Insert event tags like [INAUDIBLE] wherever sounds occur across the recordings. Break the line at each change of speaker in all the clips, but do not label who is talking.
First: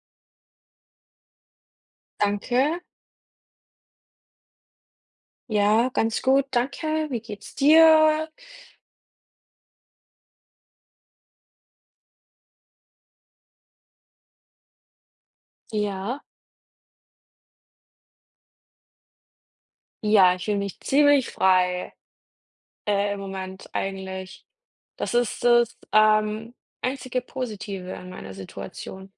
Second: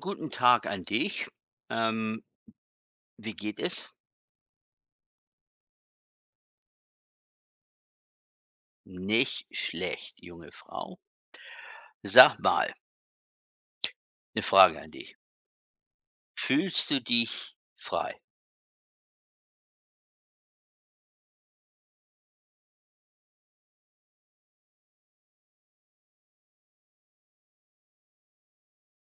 Guten Tag an dich. Ähm,
Danke.
Wie geht es?
Ja, ganz gut, danke. Wie geht's dir?
Nicht schlecht, junge Frau. Sag mal, eine Frage an dich.
Ja.
Fühlst du dich frei?
Ja, ich fühle mich ziemlich frei, im Moment eigentlich. Das ist das, einzige Positive an meiner Situation.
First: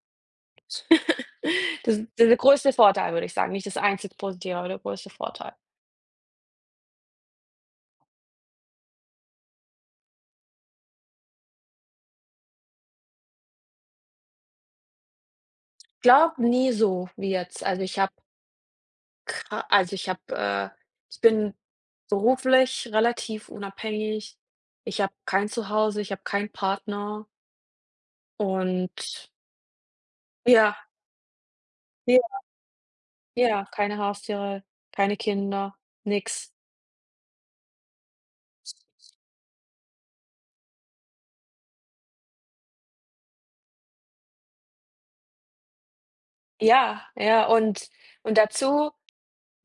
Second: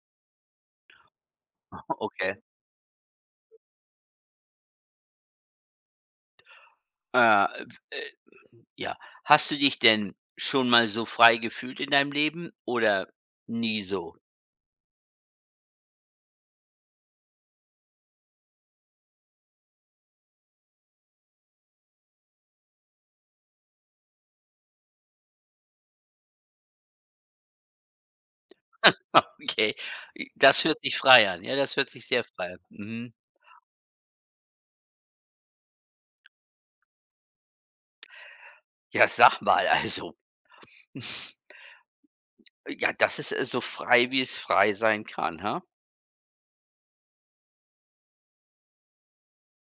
[LAUGHS] Das
Okay.
der größte Vorteil, würde ich sagen. Nicht das einzige Positive, aber der größte Vorteil.
W Ja. Hast du dich denn schon mal so frei gefühlt in deinem Leben oder nie so? [LAUGHS]
Glaub nie so wie jetzt. Also, ich habe, ich bin beruflich relativ unabhängig. Ich habe kein Zuhause, ich habe keinen Partner und
Okay. Das
ja.
hört sich frei an. Ja, das hört sich
Ja,
sehr frei an. Mhm.
ja, keine Haustiere, keine Kinder, nix.
Ja, sag mal, also, [LAUGHS] ja, das ist, so frei, wie es frei sein kann, ha?
Ja, ja, und dazu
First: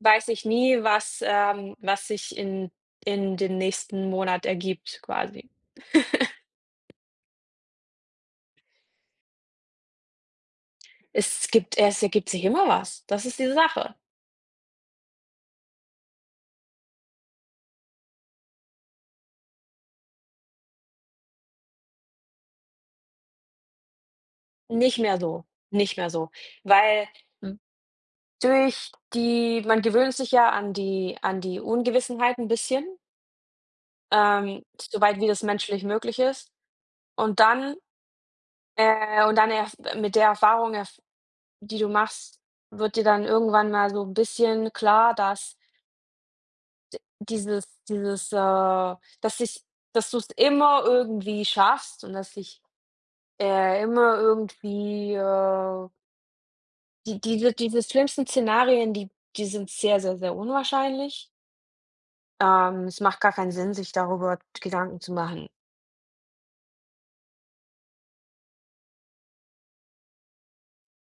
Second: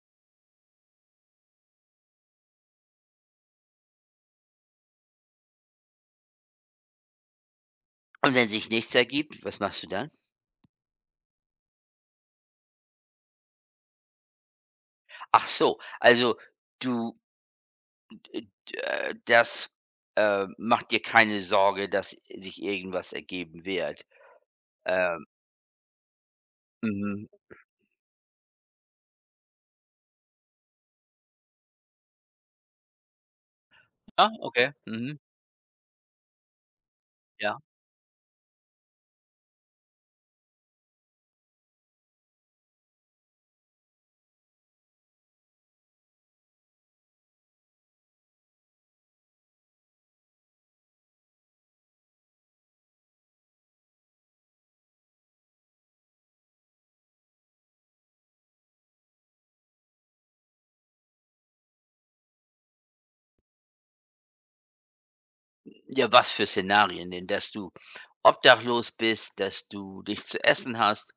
weiß ich nie, was was sich in dem nächsten Monat ergibt quasi.
Und wenn sich nichts ergibt, was machst du dann?
Es ergibt sich immer was. Das ist die Sache.
Ach so, also du äh, das, macht dir keine Sorge, dass sich irgendwas ergeben wird.
Nicht mehr
Ähm,
so, nicht mehr so, weil
mhm.
Mhm. Durch die man gewöhnt sich ja an die Ungewissenheit 'n bisschen,
Ah, okay. Mhm,
soweit wie das menschlich möglich ist. Und
ja.
dann und dann erf mit der Erfahrung erf die du machst, wird dir dann irgendwann mal so ein bisschen klar, dass dieses, dass sich, dass du es immer irgendwie schaffst und dass sich immer irgendwie diese schlimmsten Szenarien, die sind sehr, sehr, sehr unwahrscheinlich. Es macht gar keinen Sinn, sich darüber Gedanken zu machen.
Ja, was für Szenarien denn? Dass du obdachlos bist, dass du nichts zu essen hast.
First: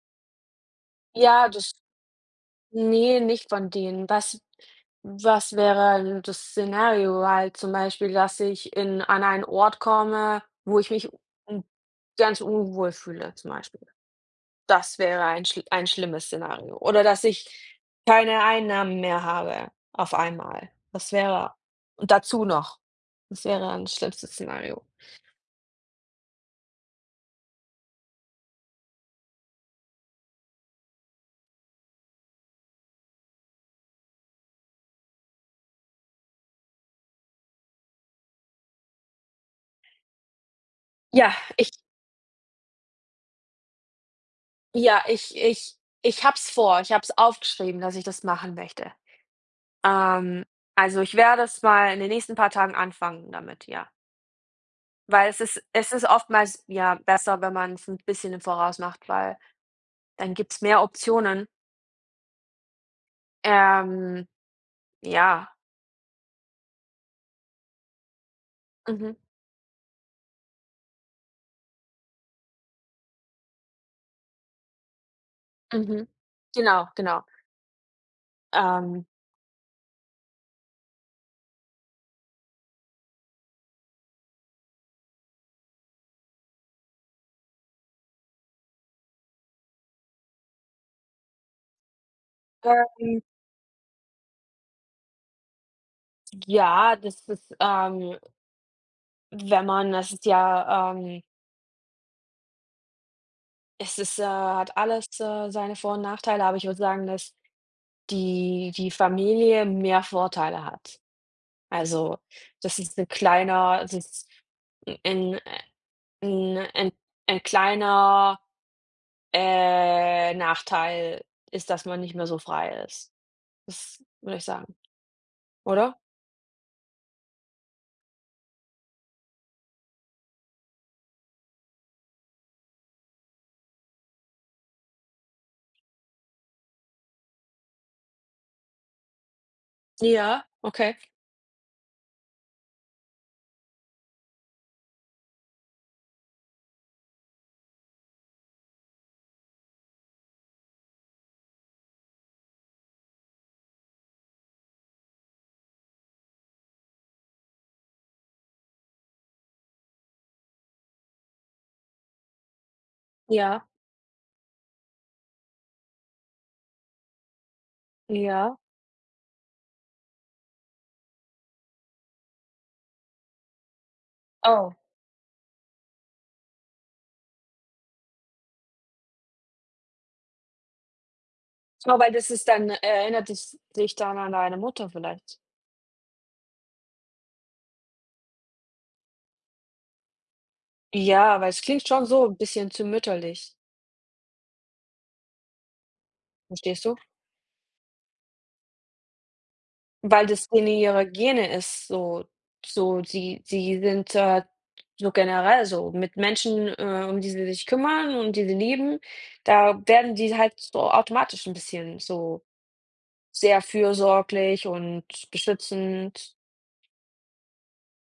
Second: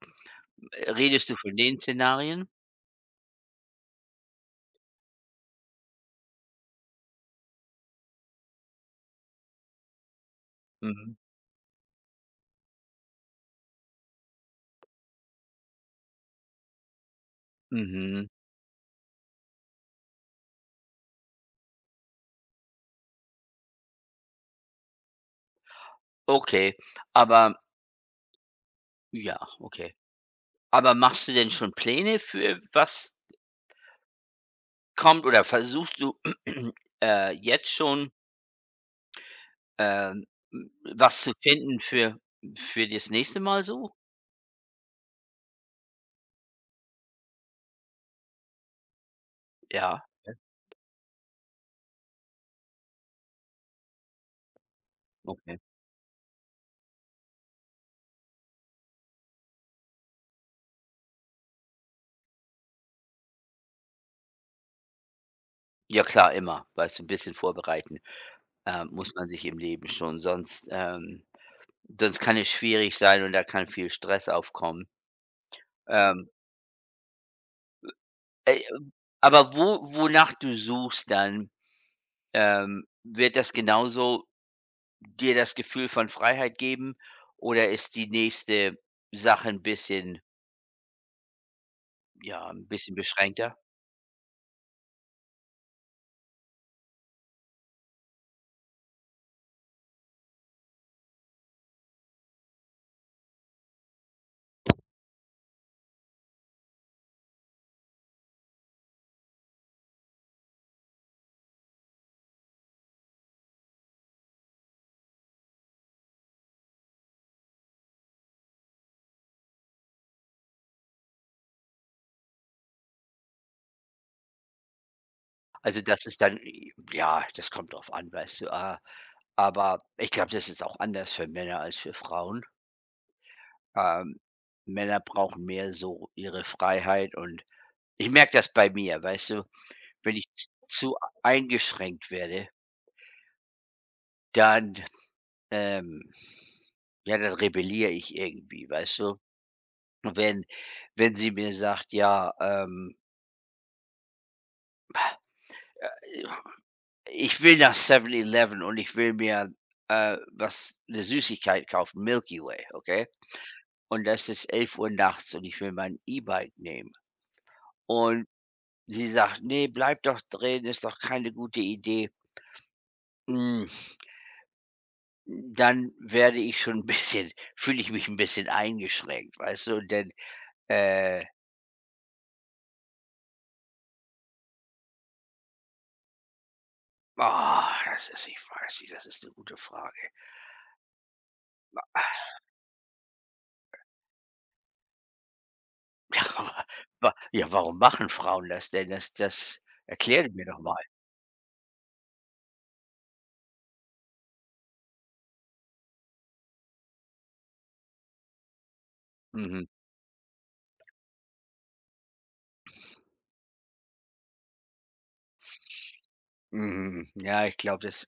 Redest du
Ja,
von
das
den Szenarien?
Ne, nicht von denen. Was wäre 'n das Szenario halt zum Beispiel, dass ich in an einen Ort komme, wo ich mich
Mhm.
un ganz unwohl fühle zum Beispiel. Das wäre ein schlimmes Szenario. Oder dass ich
Mhm.
keine Einnahmen mehr habe auf einmal. Das wäre und dazu noch. Das wäre ein schlimmstes Szenario.
Okay, aber ja, okay. Aber machst du denn schon Pläne für was kommt oder versuchst du, [CLEARS THROAT] jetzt schon Ähm, hm, was zu
Ja, ich
finden für das nächste Mal so?
ja, ich habe es vor. Ich habe es aufgeschrieben, dass ich das machen möchte.
Ja,
Ähm, also, ich werde es mal in den nächsten paar Tagen anfangen damit, ja. Weil es
okay.
ist es ist oftmals, ja, besser, wenn man man's ein bisschen im Voraus macht, weil dann gibt's mehr Optionen. Ähm, ja.
Ja klar, immer, weißt du, 'n bisschen vorbereiten, muss
Mhm,
man sich im Leben schon, sonst kann es schwierig sein, und da kann viel Stress aufkommen.
mhm.
Ähm,
Genau, genau.
äh,
Ähm,
aber wo wonach du suchst dann, wird das genauso dir das Gefühl von Freiheit geben, oder ist die nächste Sache 'n bisschen, ja, 'n bisschen
ähm,
beschränkter?
ja, das ist, wenn man das ist ja, es ist, hat alles, seine Vor und Nachteile, aber ich würde sagen, dass die Familie mehr Vorteile hat. Also, das ist ein kleiner das ein ein 'n kleiner, Nachteil ist, dass man nicht mehr so frei ist. Das würde ich sagen,
Also,
oder?
das ist dann, ja, das kommt drauf an, weißt du, aber ich glaube, das ist auch anders für Männer als für Frauen. Ähm, Männer brauchen mehr so ihre Freiheit, und ich merke das bei mir, weißt du? Wenn ich
Ja, okay.
zu eingeschränkt werde, dann, ähm ja, dann rebelliere ich irgendwie, weißt du? Wenn wenn sie mir sagt: „Ja, äh, ich will nach Seven Eleven und ich will mir, was, 'ne Süßigkeit kaufen, Milky Way", okay?
Ja,
Und das ist 11 Uhr nachts und ich will mein E-Bike nehmen. Und
ja.
sie sagt: „Nee, bleib doch drin, ist doch keine gute Idee." Hm,
Oh.
Dann werde ich schon ein bisschen, [LAUGHS] fühle ich mich ein bisschen eingeschränkt, weißt du? Und dann, äh,
Aber weil das ist dann erinnert dich dann an deine Mutter vielleicht.
ah, das ist, ich weiß nicht, das ist eine gute Frage.
Ja, weil es klingt schon so ein bisschen zu mütterlich.
[LAUGHS] Aber
Verstehst du?
wa ja, warum machen Frauen das denn? Das
Weil
erkläre mir
das
doch
in
mal.
ihrer Gene ist, so so sie sind, so generell so mit Menschen, um die sie sich kümmern und die sie lieben,
Mhm,
da werden die halt so automatisch 'n bisschen so sehr fürsorglich und beschützend.
mhm, mhm. Ja, ich glaube,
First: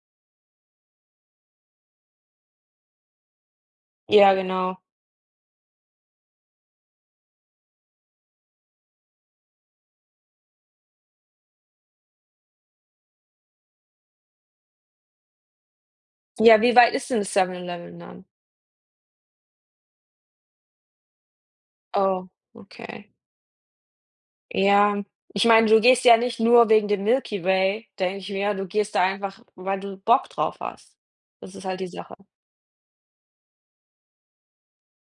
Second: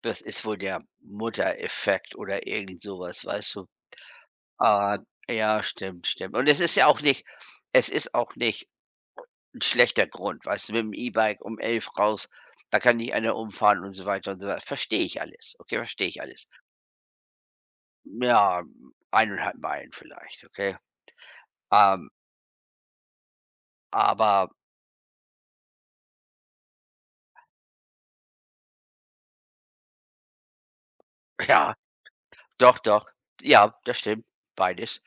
das ist wohl der Muttereffekt oder irgend sowas, weißt du?
Ja, genau.
Ah, ja, stimmt, stimmt. Und es ist auch nicht ein schlechter Grund, weißt du, mit dem E-Bike um 11 raus, da kann dich einer umfahren und so weiter und so weiter. Verstehe ich alles, okay, verstehe ich alles.
Ja, wie weit ist denn das Seven Eleven dann?
Ja, eineinhalb Meilen vielleicht, okay? Ähm,
Oh, okay.
aber
Ja, ich meine, du gehst ja nicht nur wegen dem Milky Way, denke ich mir, du gehst da einfach, weil du Bock drauf hast.
[LAUGHS]
Das ist
ja,
halt die Sache.
doch, doch. Ja, das stimmt, beides.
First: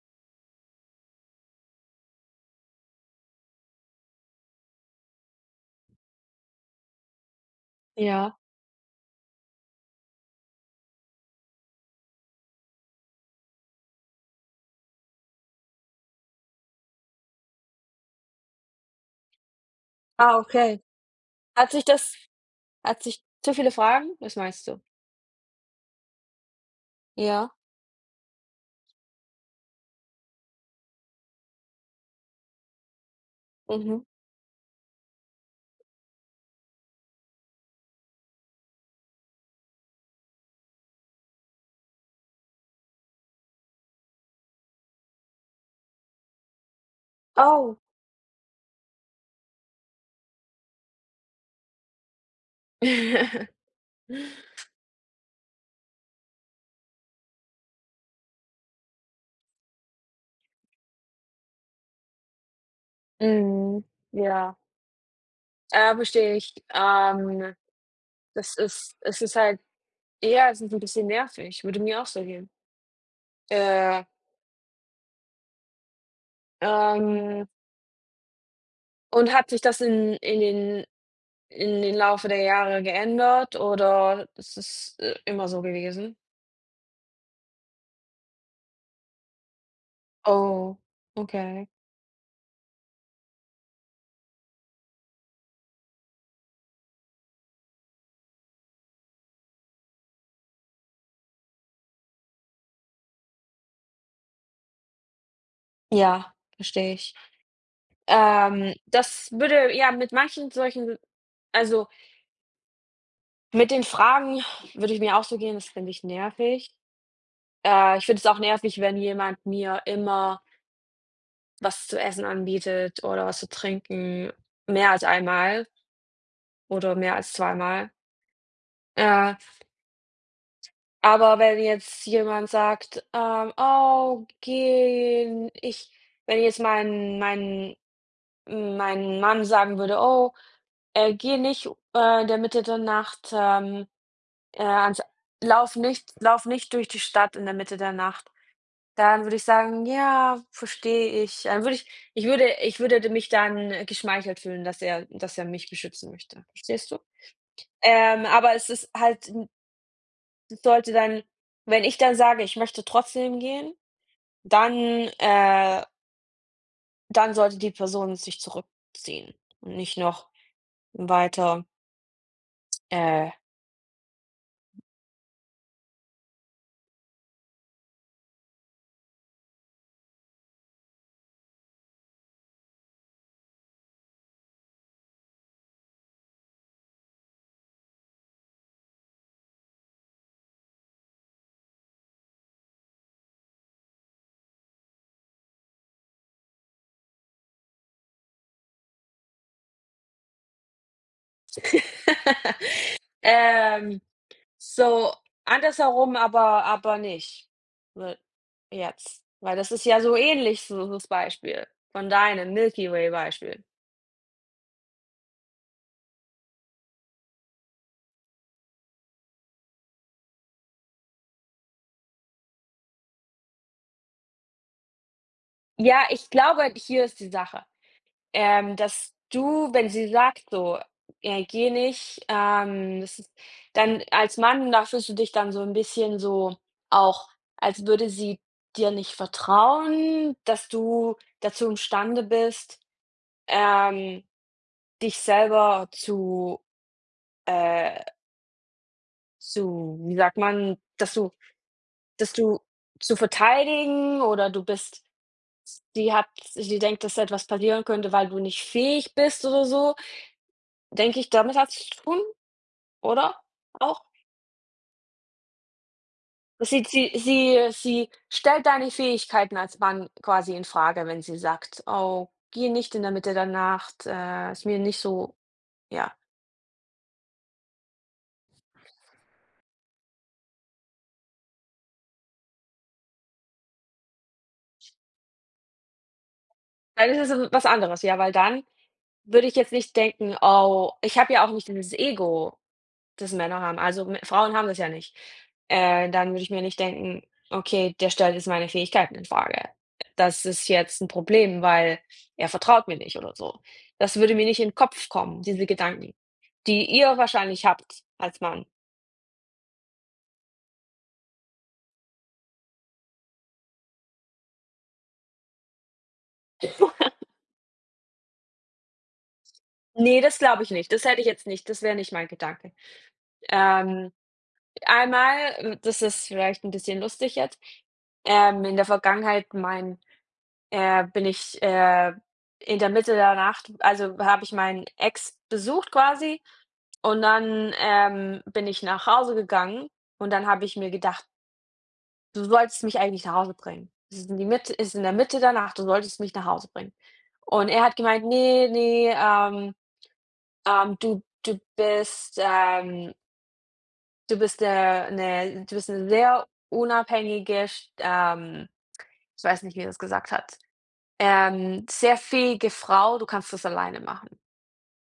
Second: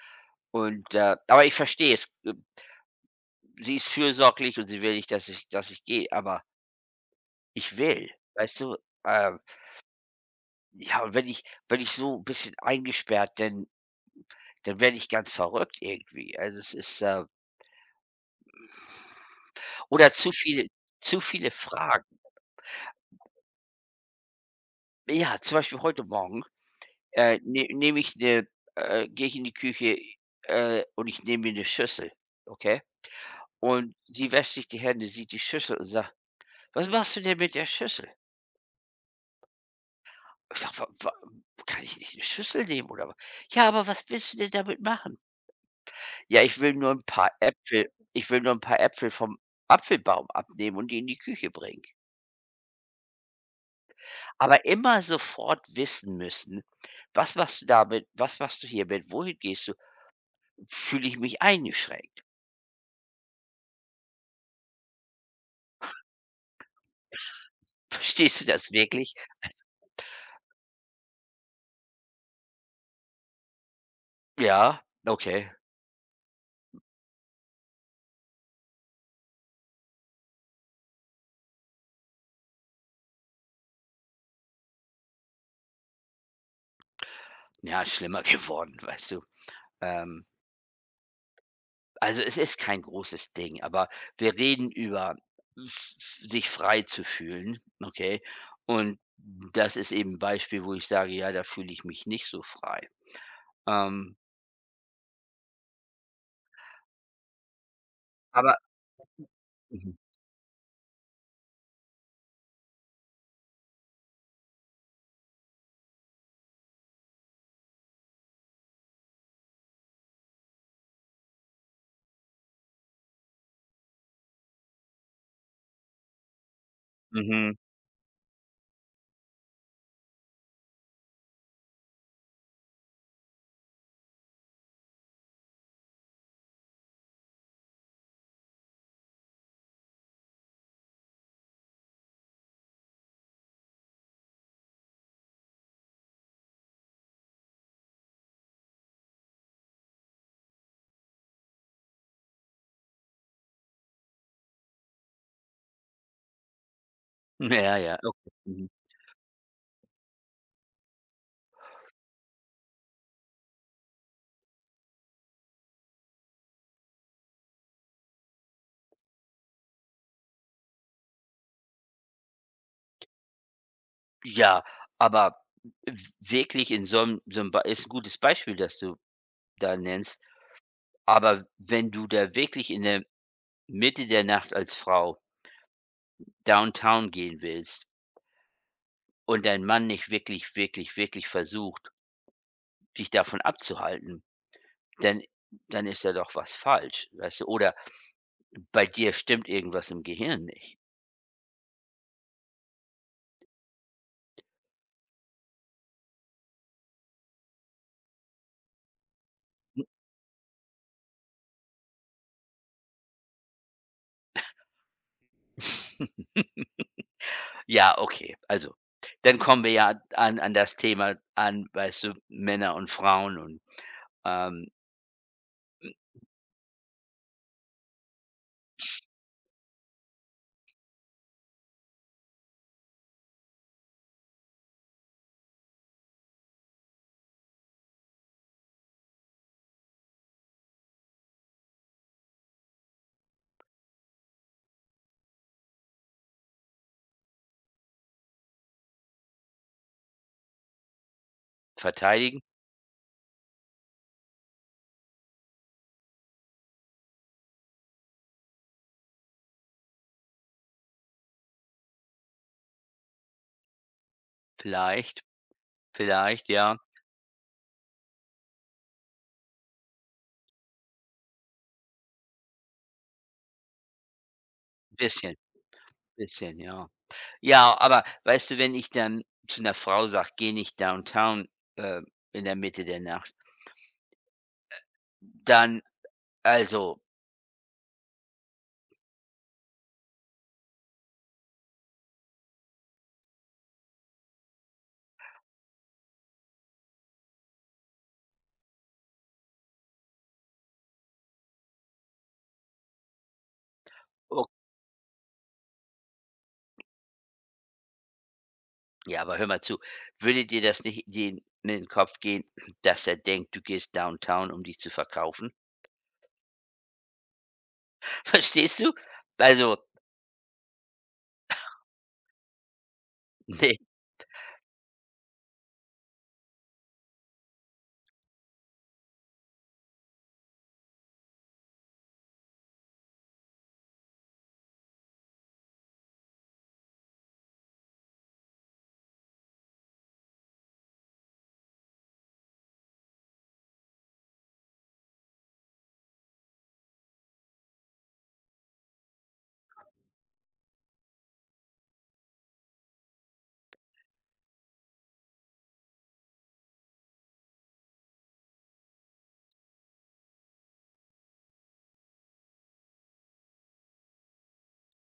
Und, aber ich verstehe es. Sie ist fürsorglich und sie will nicht, dass ich, dass ich gehe, aber ich will,
Ja.
weißt du? Ähm, ja, und wenn ich so ein bisschen eingesperrt denn dann werde ich ganz verrückt irgendwie. Also, es ist, oder zu
Ah,
viele
okay. Hat sich das
Fragen.
hat sich zu viele Fragen? Was meinst du?
Ja, zum Beispiel heute Morgen,
Ja,
ne nehme ich 'ne gehe ich in die Küche, und ich nehme mir eine Schüssel, okay? Und
mhm.
sie wäscht sich die Hände, sieht die Schüssel und sagt: „Was machst du denn mit der Schüssel?" Ich sage: „Kann ich nicht eine Schüssel nehmen oder was?" „Ja, aber was willst du denn damit machen?" „Ja, ich will nur ein paar
Oh.
Äpfel, ich will nur ein paar Äpfel vom Apfelbaum abnehmen und die in die Küche bringen."
[LAUGHS]
Aber immer sofort wissen müssen: „Was machst du damit? Was machst du hiermit? Wohin gehst du? Fühle ich mich eingeschränkt?"
Mhm, ja, verstehe ich.
[LAUGHS] Verstehst du
Das
das
ist
wirklich?
es ist halt. Ja, es ist ein bisschen nervig, würde mir auch so gehen. Äh,
Ja, okay.
ähm, und hat sich das in den Laufe der Jahre geändert oder ist es, immer so gewesen?
Ja, schlimmer [LAUGHS] geworden, weißt du? Ähm,
Oh, okay.
also, es ist kein großes Ding, aber wir reden über, f sich frei zu fühlen, okay? Und das ist eben 'n Beispiel, wo ich sage: „Ja, da fühle ich mich nicht so frei." Ähm,
Ja, verstehe ich.
aber
Das würde
mhm,
ja, mit manchen solchen also mit den Fragen würde ich mir auch so gehen, das finde ich nervig. Ich finde es auch nervig, wenn jemand mir immer was zu essen anbietet oder was zu trinken, mehr als einmal oder mehr als
mhm.
zweimal. Äh, aber wenn jetzt jemand sagt, „Oh, geh ich“ wenn ich jetzt mein Mann sagen würde: „Oh, geh nicht, in der Mitte der Nacht, ans lauf nicht durch die Stadt in der Mitte der Nacht.“ Dann würde ich sagen: „Ja, verstehe ich.“ Dann würde ich würde mich dann geschmeichelt fühlen, dass er mich beschützen möchte. Verstehst du?
[LAUGHS] Ja, ja, okay.
Aber
Mhm.
es ist halt n es sollte dann wenn ich dann sage: „Ich möchte trotzdem gehen“, dann äh, dann sollte die Person sich zurückziehen und nicht noch weiter, äh,
Ja, aber wirklich in so 'n Bei ist 'n gutes Beispiel, das du da nennst, aber wenn du da wirklich in der Mitte der Nacht als Frau downtown gehen willst und dein Mann nicht wirklich, wirklich, wirklich versucht, dich davon abzuhalten, dann, dann ist da doch was falsch, weißt du? Oder bei dir stimmt irgendwas im Gehirn nicht.
[LAUGHS] ähm so, andersherum aber nicht, we jetzt, weil das ist ja so ähnlich so das Beispiel von deinem Milky Way Beispiel.
[LAUGHS] Ja, okay, also, dann kommen wir ja an das Thema an, weißt du, Männer und Frauen und, ähm,
Ja, ich glaube, hier ist die Sache, dass du, wenn sie sagt so: geh nicht“, das ist dann als Mann, da fühlst du dich dann so ein bisschen so auch, als würde sie dir nicht vertrauen, dass du dazu imstande bist, ähm, dich selber zu, äh zu wie sagt man, dass du dass
verteidigen.
du zu verteidigen oder du bist die hat die denkt, dass etwas passieren könnte, weil du nicht fähig bist oder so, denke ich, damit hat's zu tun, oder? Auch?
Vielleicht, vielleicht, ja,
Sie stellt deine Fähigkeiten als Mann quasi in Frage wenn sie sagt: „Oh, geh nicht in der Mitte der Nacht, ist mir nicht
bisschen,
so“ ja.
bisschen, ja. Ja, aber weißt du, wenn ich dann zu 'ner Frau sage: „Geh nicht downtown, äh, in der Mitte der Nacht", dann, also,
Dann ist es was anderes, ja, weil dann würde ich jetzt nicht denken: „Oh“ ich habe ja auch nicht dieses Ego das Männer haben. Also, M Frauen haben das ja nicht. Dann würde ich mir nicht denken: „Okay, der stellt jetzt meine Fähigkeiten in Frage. Das ist jetzt ein Problem, weil er vertraut mir nicht“ oder so. Das würde mir
o
nicht in den Kopf kommen, diese Gedanken, die ihr wahrscheinlich habt als Mann.
ja, aber hör mal zu, würde dir das nicht den in den Kopf gehen, dass er denkt, du gehst downtown, um dich zu verkaufen? [LAUGHS] Verstehst du? Also,
Ne, das glaube ich nicht. Das hätte ich jetzt nicht. Das wäre nicht mein Gedanke.
[LAUGHS] ne,
Ähm, einmal, das ist vielleicht ein bisschen lustig jetzt, in der Vergangenheit mein bin ich, in der Mitte der Nacht also, habe ich meinen Ex besucht quasi und dann, bin ich nach Hause gegangen und dann habe ich mir gedacht: „Du solltest mich eigentlich nach Hause bringen. Es ist in der Mitte der Nacht, du solltest mich nach Hause bringen.“ Und er hat gemeint: nee nee, du bist, du bist, eine du bist eine sehr unabhängige st“ ich weiß nicht, wie er das gesagt hat. Sehr fähige Frau, du kannst das alleine machen,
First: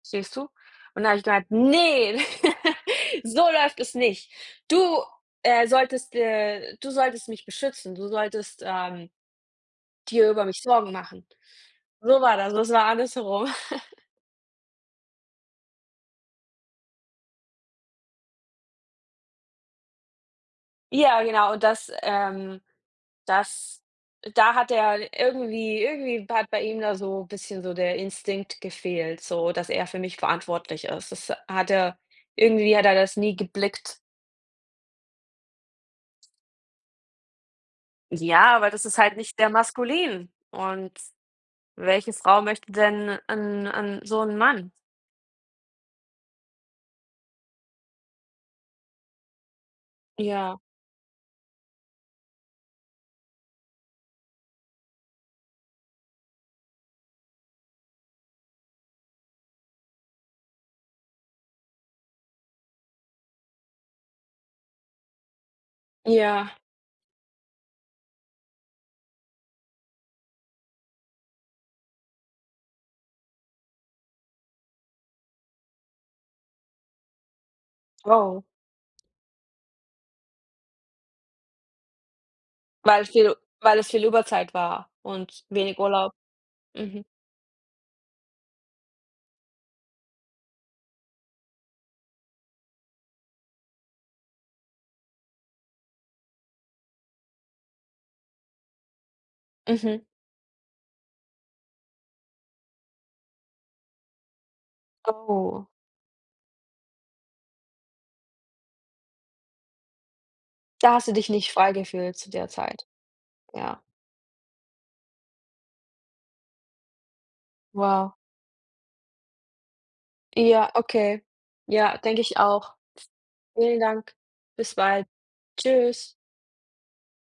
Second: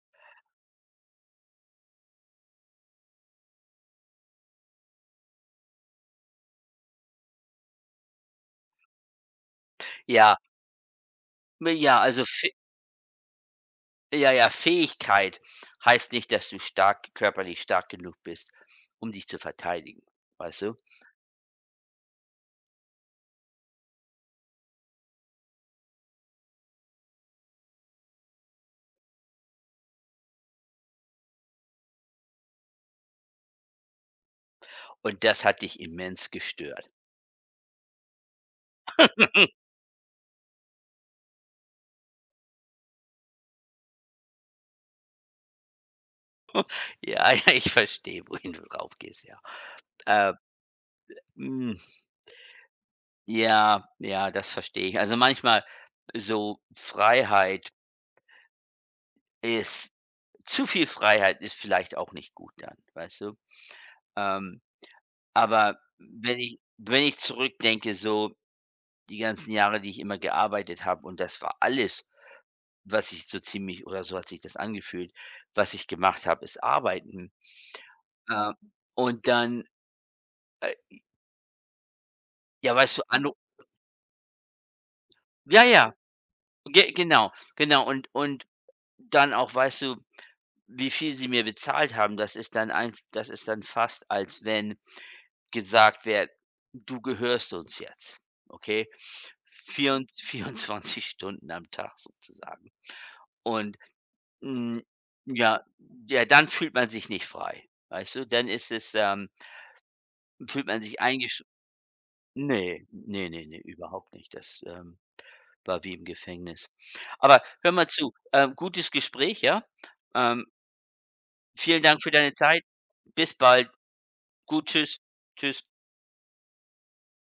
siehst du? Und da habe ich gemeint: nee, [LAUGHS] so läuft es nicht. Du, solltest du solltest mich beschützen. Du solltest, dir
ja,
über mich Sorgen machen.“
ne, ja,
So
also,
war das,
Fäh
das war andersherum. [LAUGHS]
ja, ja, Fähigkeit heißt nicht, dass du stark körperlich stark genug bist, um dich zu verteidigen, weißt du?
Ja, genau, und das, das da hat er irgendwie hat bei ihm da so ein bisschen so der Instinkt gefehlt, so dass er für mich verantwortlich ist. Das hat er irgendwie hat er das nie geblickt.
Und das hat dich immens gestört.
Ja, aber das ist halt nicht sehr maskulin. Und welche Frau möchte denn einen 'n so 'n Mann?
Ja, [LAUGHS] ja, ich verstehe, wohin du drauf gehst, ja. Äh,
Ja,
hm, ja, ja, das verstehe ich. Also, manchmal so Freiheit ist zu viel Freiheit ist vielleicht auch nicht gut dann, weißt du? Ähm, aber wenn
ja.
ich wenn ich zurückdenke, so die ganzen Jahre, die ich immer gearbeitet habe, und das war alles, was ich so ziemlich, oder so hat sich das angefühlt, was ich gemacht habe, ist arbeiten.
Oh,
Äh, und dann, äh, ja, weißt du,
weil
anru
viel weil es viel Überzeit war und
ja,
wenig
ja.
Urlaub.
Ge
Mhm,
genau, genau. Und dann auch, weißt du, wie viel sie mir bezahlt haben, das ist dann fast, als wenn gesagt wird: „Du gehörst uns jetzt", okay?
mhm.
Vierund [LAUGHS] 24 Stunden am Tag sozusagen. Und, hm, ja,
Oh,
ja, dann fühlt man sich nicht frei, weißt du? Dann ist es, fühlt man
da
sich,
hast du dich
eingesch
nicht frei gefühlt zu der
ne,
Zeit.
ne, ne, ne,
Ja,
überhaupt nicht. Das, war wie im Gefängnis. Aber hör mal zu,
wow.
gutes Gespräch, ja? Ähm
Ja, okay.
Vielen
Ja,
Dank für
denke
deine
ich
Zeit.
auch.
Bis bald.
Vielen Dank.
Gut,
Bis
tschüss.
bald.
Tschüss.
Tschüss.